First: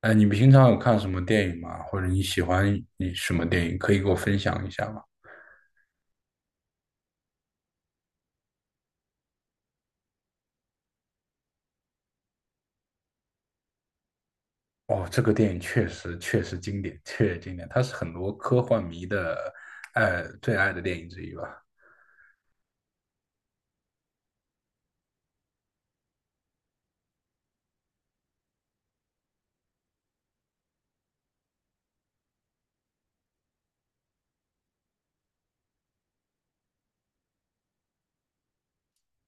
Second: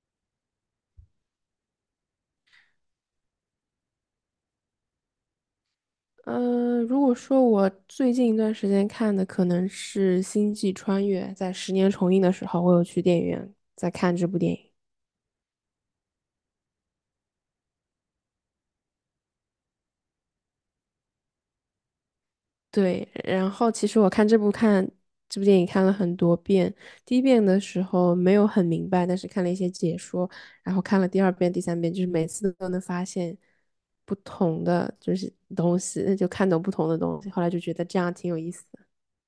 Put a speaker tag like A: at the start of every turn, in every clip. A: 哎，你平常有看什么电影吗？或者你喜欢你什么电影？可以给我分享一下吗？
B: 嗯，如果说我最近一段时间看的可能是《星际穿越》，在十年重映的时候，我有去电影院在看这部电影。
A: 哦，这个电影确实经典，确实经典，它是很多科幻迷的最爱的电影之一吧。
B: 对，然后其实我看这部看这部电影看了很多遍，第一遍的时候没有很明白，但是看了一些解说，然后看了第二遍、第三遍，就是每次都能发现不同的就是东西，那就看懂不同的东西，后来就觉得这样挺有意思的。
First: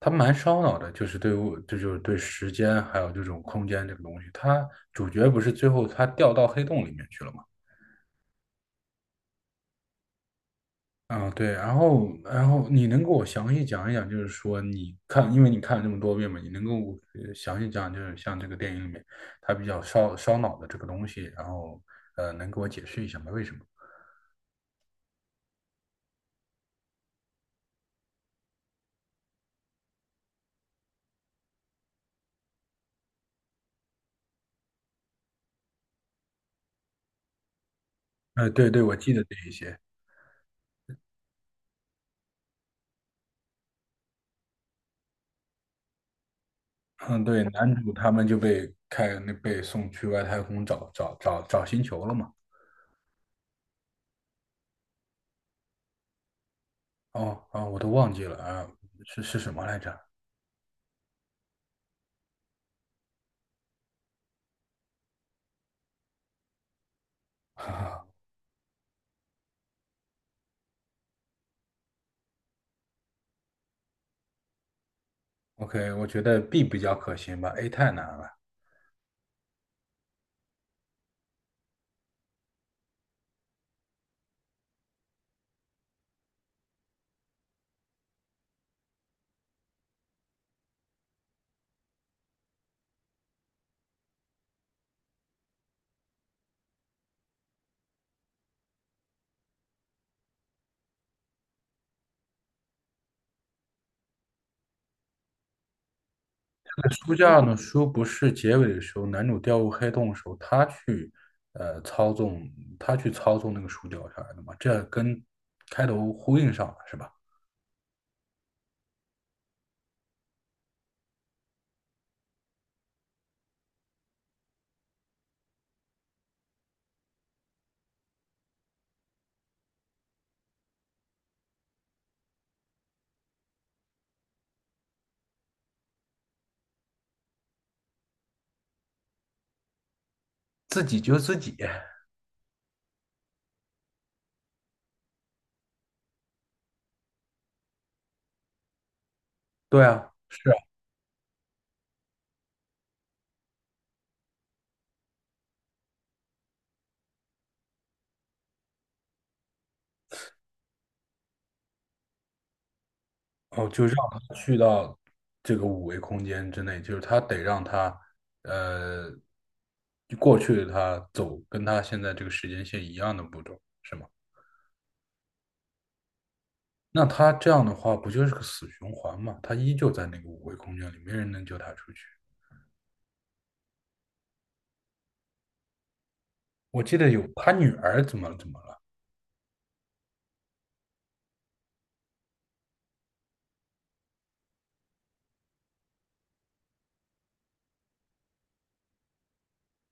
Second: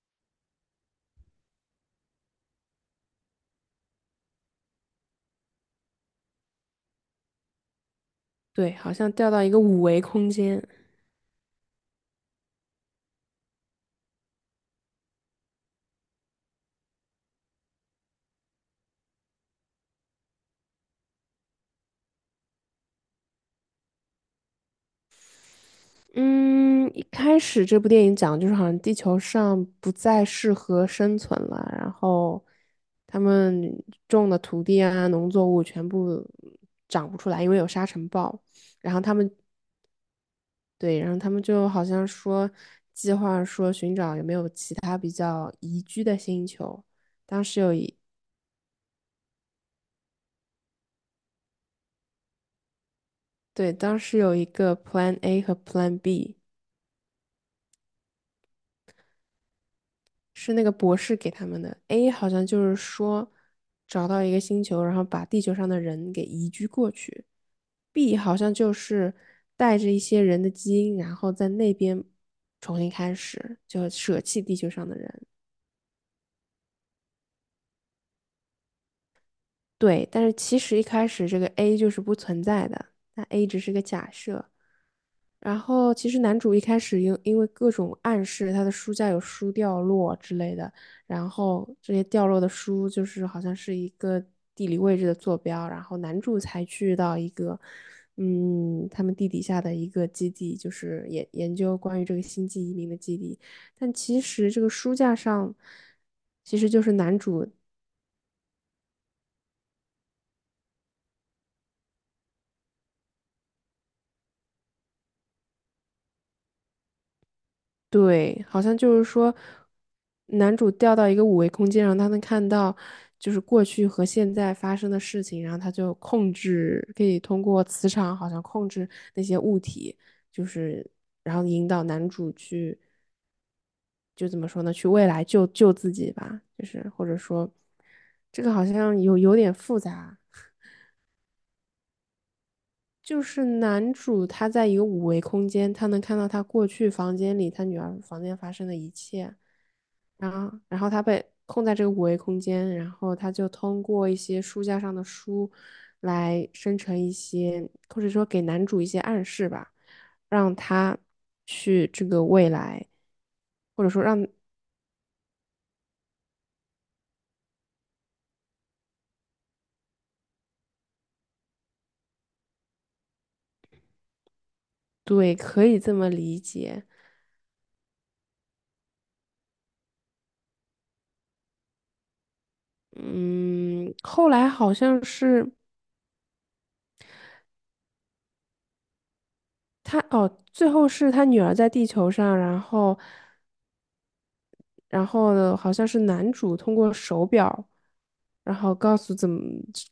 A: 它蛮烧脑的，就是对物，这就是对时间还有这种空间这个东西。它主角不是最后他掉到黑洞里面去了吗？
B: 对，好像掉到一个五维空间。
A: 啊，对，然后，你能给我详细讲一讲，就是说你看，因为你看了这么多遍嘛，你能给我详细讲，就是像这个电影里面它比较烧脑的这个东西，然后能给我解释一下吗？为什么？
B: 嗯，一开始这部电影讲的就是好像地球上不再适合生存了，然后他们种的土地啊、农作物全部长不出来，因为有沙尘暴。
A: 对对，我
B: 然后
A: 记
B: 他
A: 得
B: 们
A: 这一些。
B: 对，然后他们就好像说计划说寻找有没有其他比较宜居的星球。
A: 嗯，对，
B: 当时有
A: 男主
B: 一
A: 他们就被开那被送去外太空找星球了嘛。
B: 对，当时有一个 Plan A 和 Plan B。
A: 哦啊，我都忘记了啊，是什么来着
B: 是那个博士给他们的。A 好像就是说找到一个星球，然后把地球上的人给移居过去。
A: 啊
B: B 好像就是带着一些人的基因，然后在那边重新开始，就舍弃地球上的人。
A: ？OK，我觉得 B 比较可行吧，A 太难了。
B: 对，但是其实一开始这个 A 就是不存在的，那 A 只是个假设。然后其实男主一开始因为各种暗示，他的书架有书掉落之类的，然后这些掉落的书就是好像是一个地理位置的坐标，然后男主才去到一个，嗯，他们地底下的一个基地，就是研究关于这个星际移民的基地，但其实这个书架上其实就是
A: 书
B: 男
A: 架
B: 主
A: 呢？书不是结尾的时候，男主掉入黑洞的时候，呃操纵，他去操纵那个书掉下来的嘛，这跟开头呼应上了是吧？
B: 对，好像就是说，男主掉到一个五维空间，然后他能看到就是过去和现在发生的事情，然后他就控制，可以通过磁场好像控制那些物体，就是然后引导男主去，就怎么说呢，去未来救救自己吧，就是或者说，这个好像有点复杂。
A: 自己救自己，
B: 就是男主他在一个五维空间，他能看到他过去房间里他女儿房间发生的一切，
A: 对啊，
B: 然
A: 是啊，
B: 后然后他被困在这个五维空间，然后他就通过一些书架上的书来生成一些，或者说给男主一些暗示吧，让他去这个未来，
A: 哦，
B: 或
A: 就
B: 者
A: 让
B: 说让，
A: 他去到这个五维空间之内，就是他得让他呃过去的他走跟他现在这个时间线一样的步骤，是吗？
B: 对，可以这么理解。
A: 那他这样的话，不就是个死循环嘛？他依旧在那个五维空间里，没人能救他出去。
B: 嗯，后来好像是。
A: 我记得有他女儿怎么了？
B: 他哦，最后是他女儿在地球上，然后，然后呢，好像是男主通过手表，然后告诉怎么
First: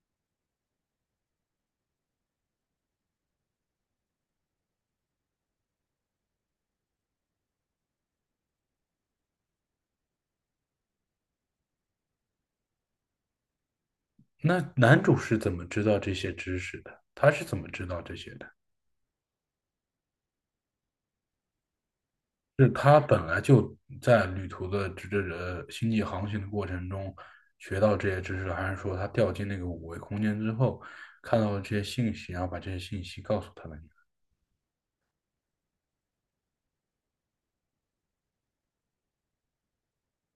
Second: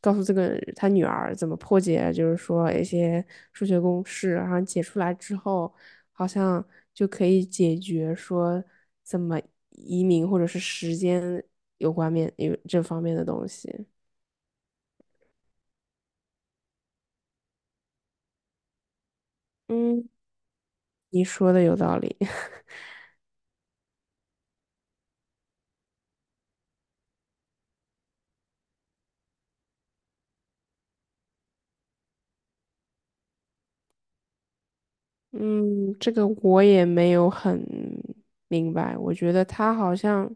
B: 告诉这个他女儿怎么破解，就是说一些数学公式，然后解出来之后，好像就可以解决说怎么移民或者是时间有关面有这方面的东西。
A: 那男主是怎么知道这些知识的？他是怎么知道这些的？
B: 嗯，你说的有道理。
A: 是他本来就在旅途的这这呃星际航行的过程中学到这些知识还是说他掉进那个五维空间之后看到了这些信息，然后把这些信息告诉他的女儿？
B: 嗯，这个我也没有很明白。我觉得他好像，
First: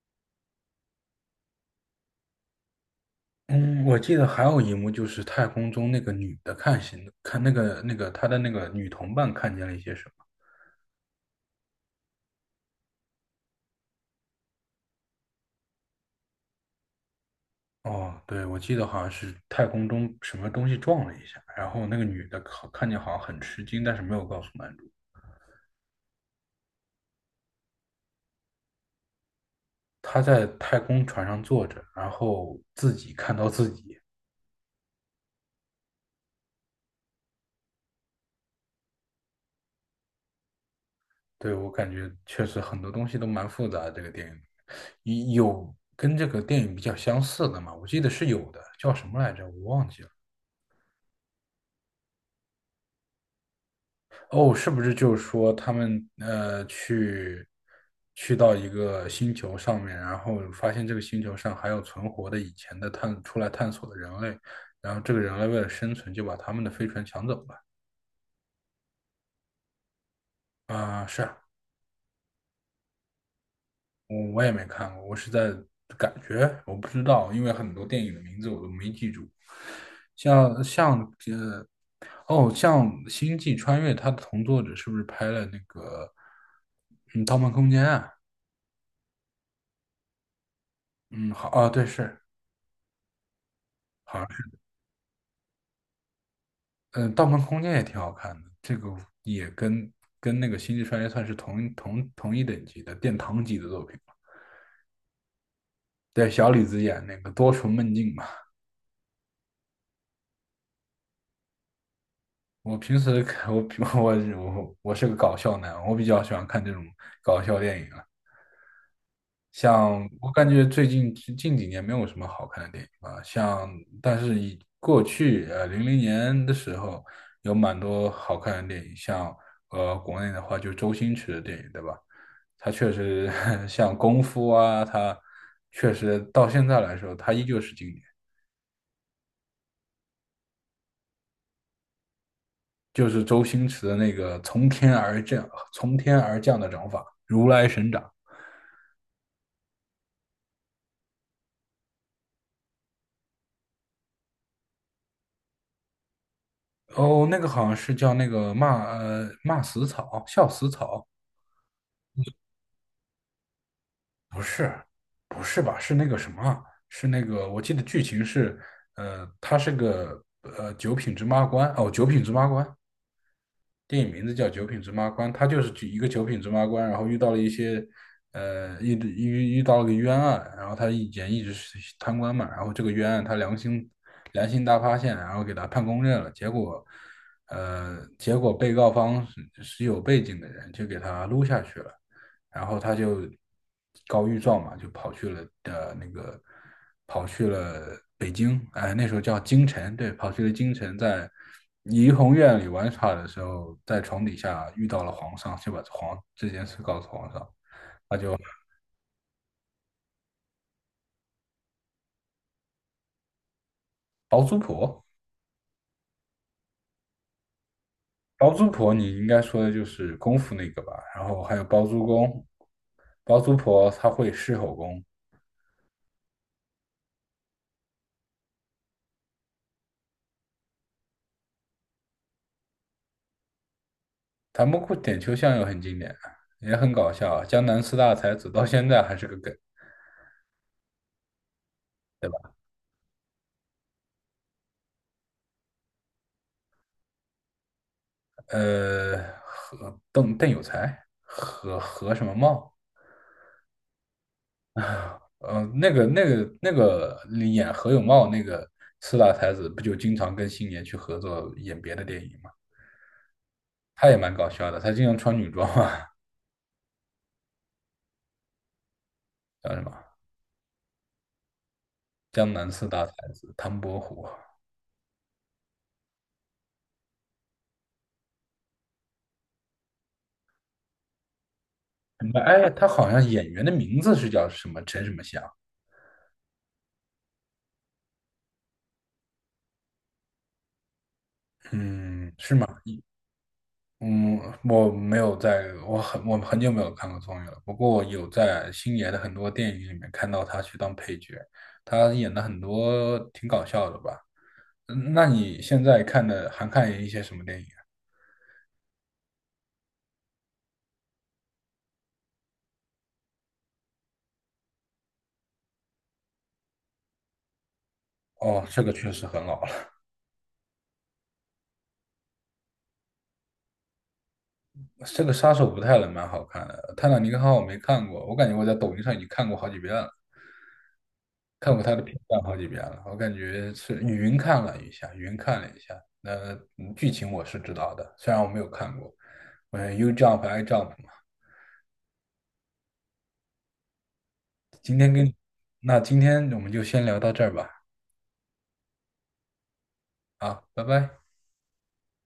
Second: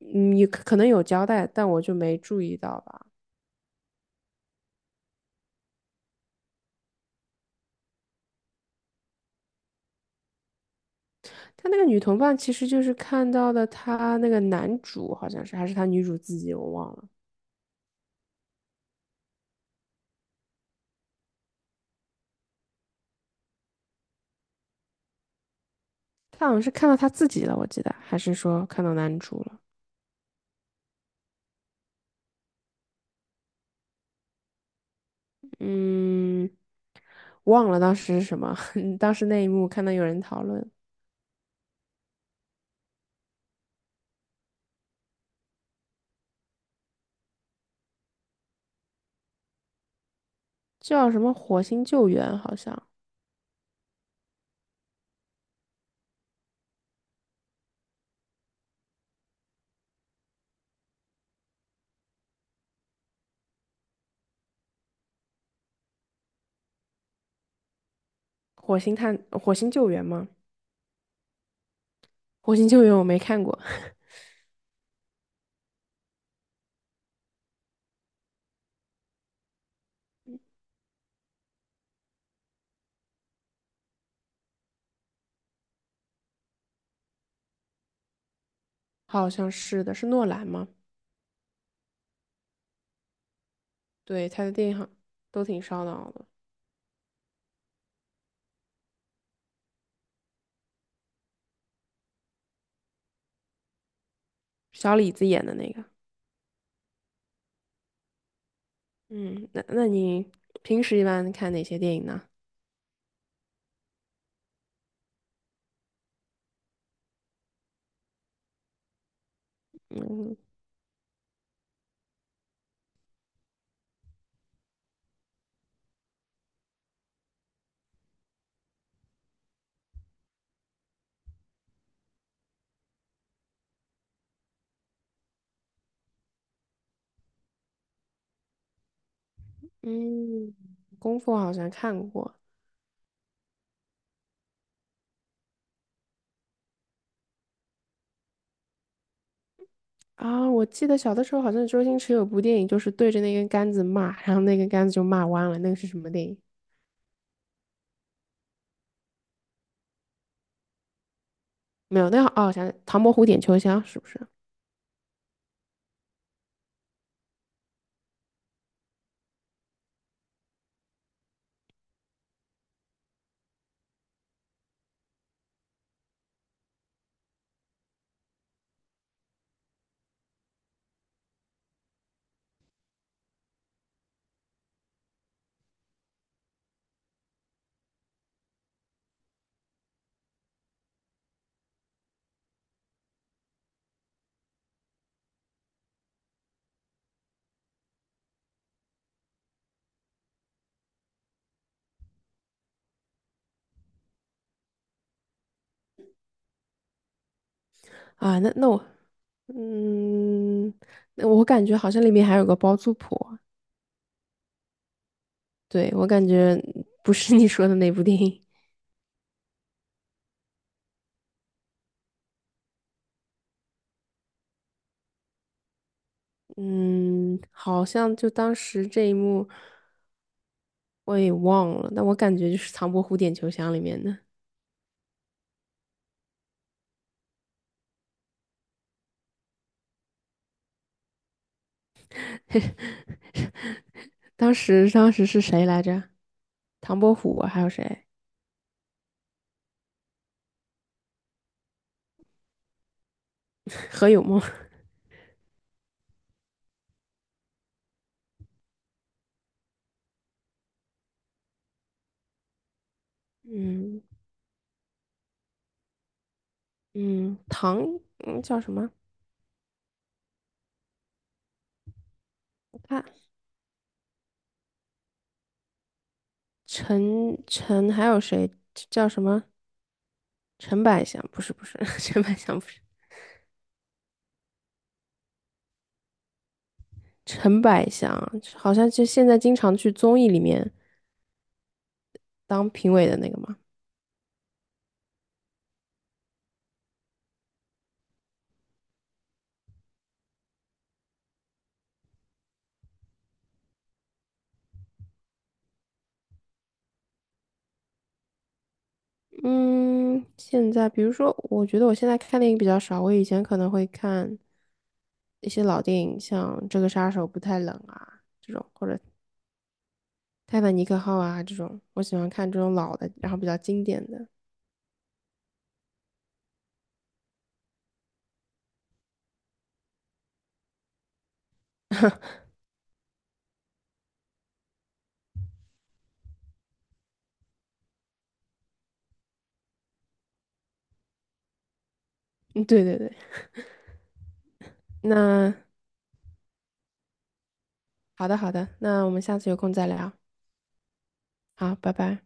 B: 嗯，也可能有交代，但我就没注意到吧。
A: 嗯，我记得还有一幕就是太空中那个女的看星，看那个那个她的那个女同伴看见了一些什么。
B: 他那个女同伴其实就是看到的，他那个男主，好像是还是他女主自己，我忘了。
A: 哦，对，我记得好像是太空中什么东西撞了一下，然后那个女的看见好像很吃惊，但是没有告诉男主。
B: 他好像是看到他自己了，我记得，还是说看到男主了？
A: 她在太空船上坐着，然后自己看到自己。
B: 嗯，忘了当时是什么。当时那一幕看到有人讨论，
A: 对，我感觉确实很多东西都蛮复杂的这个电影有跟这个电影比较相似的吗？我记得是有的，叫什么来着？我忘记了。
B: 叫什么火星救援，好像
A: 哦，是不是就是说他们去到一个星球上面，然后发现这个星球上还有存活的以前的探出来探索的人类，然后这个人类为了生存就把他们的飞船抢走了。
B: 火星救援吗？
A: 啊、是啊
B: 火星救援我没看过。
A: 我也没看过，我是在感觉，我不知道，因为很多电影的名字我都没记住，像像呃哦，像《星际穿越》，它的同作者是不是拍了那个嗯《盗梦空间》啊？
B: 好像是的，是诺兰吗？
A: 嗯，好啊，对，是好，像
B: 对，他的
A: 是，
B: 电影好都挺烧脑的，
A: 嗯，《盗梦空间》也挺好看的，这个也跟那个《星际穿越》算是同一等级的殿堂级的作品吧。
B: 小李子演的那个。
A: 对，小李子演那个多重梦境嘛。
B: 嗯，那你平时一般看哪些电影呢？
A: 我平时看我我我我是个搞笑男，我比较喜欢看这种搞笑电影啊。像我
B: 嗯
A: 感觉近几年没有什么好看的电影吧，像但是过去零零年的时候有蛮多好看的电影，像国内的话就周星驰的电影，对吧？他确实 像功夫啊，他确实到现在来说，他依旧是经典，
B: 嗯，功夫好像看过
A: 就是周星驰的那个从天而降的掌法，如来神掌。
B: 啊，我记得小的时候好像周星驰有部电影，就是对着那根杆子骂，然后那根杆子就骂弯了。那个是什么电影？
A: 哦，那个好像是叫骂死草，笑死草。
B: 没有，那个哦，我想起《唐伯虎点秋香》是不是
A: 不是，不是吧？是那个什么？是那个？我记得剧情是，他是个九品芝麻官哦，九品芝麻官。电影名字叫《九品芝麻官》，他就是举一个九品芝麻官，然后遇到了一些，遇到了个冤案，然后他以前一直是贪官嘛，然后这个冤案他良心大发现，然后给他判公正了，结果，结果被告方是有背景的人，就给他撸下去了。然后他就告御状嘛，就跑去了的那个跑去了北京，哎，那时候叫京城，对，跑去了京城，在怡红院里玩耍的时候，在床底下遇到了皇上，就把这件事告诉皇上，他就
B: 啊？那那我嗯，那我感觉好像里面还有个包租婆，
A: 包租婆，
B: 对，我感觉不是你说的那部电影。
A: 包租婆你应该说的就是功夫那个吧，然后还有包租公，包租婆她会狮吼功，
B: 嗯，好像就当时这一幕我也忘了，但我感觉就是唐伯虎点秋香里面的。
A: 他们过点秋香又很经典啊，也很搞笑啊，江南四大才子到现在还是个梗。对吧？
B: 当时是谁来着？唐伯虎啊还有谁？
A: 呃，何邓有才，何什么茂？
B: 何有梦？
A: 呃，那个演何有茂那个四大才子，不就经常跟星爷去合作演别的电影吗？
B: 嗯
A: 他也蛮搞笑的，他经常穿女装啊，
B: 嗯，唐嗯叫什么？
A: 叫什么江南
B: 我
A: 四大
B: 看
A: 才子唐伯虎
B: 陈还有谁叫什么？陈百祥不是 陈
A: 什
B: 百
A: 么？
B: 祥
A: 哎，
B: 不是
A: 他好像演员的名字是叫什么陈什么祥？
B: 陈百祥，好像就现在经常去综艺里面
A: 嗯，是吗？
B: 当评委的那个嘛。
A: 嗯，我很久没有看过综艺了。不过我有在星爷的很多电影里面看到他去当配角，他演的很多挺搞笑的吧？嗯那你现在看的还看一些什么电影啊？
B: 嗯，现在比如说，我觉得我现在看电影比较少，我以前可能会看一些老电影，像《这个杀手不太冷》啊这种，
A: 哦，这个确实很老了，
B: 《泰坦尼克号》啊这种，我喜欢看这种老的，然后比较经典的。
A: 这个《杀手不太冷》蛮好看的，《泰坦尼克号》我没看过，我感觉我在抖音上已经看过好几遍了。看过他的片段好几遍了，我感觉是云看了一下，云看了一下，那嗯剧情我是知道的，虽然我没有看过，嗯，U Jump I Jump 嘛。
B: 嗯，对对对。
A: 今天跟，
B: 那
A: 那今天我们就先聊到这儿吧，
B: 好的好的，那我们下次有空再聊。
A: 啊，拜拜。
B: 好，拜拜。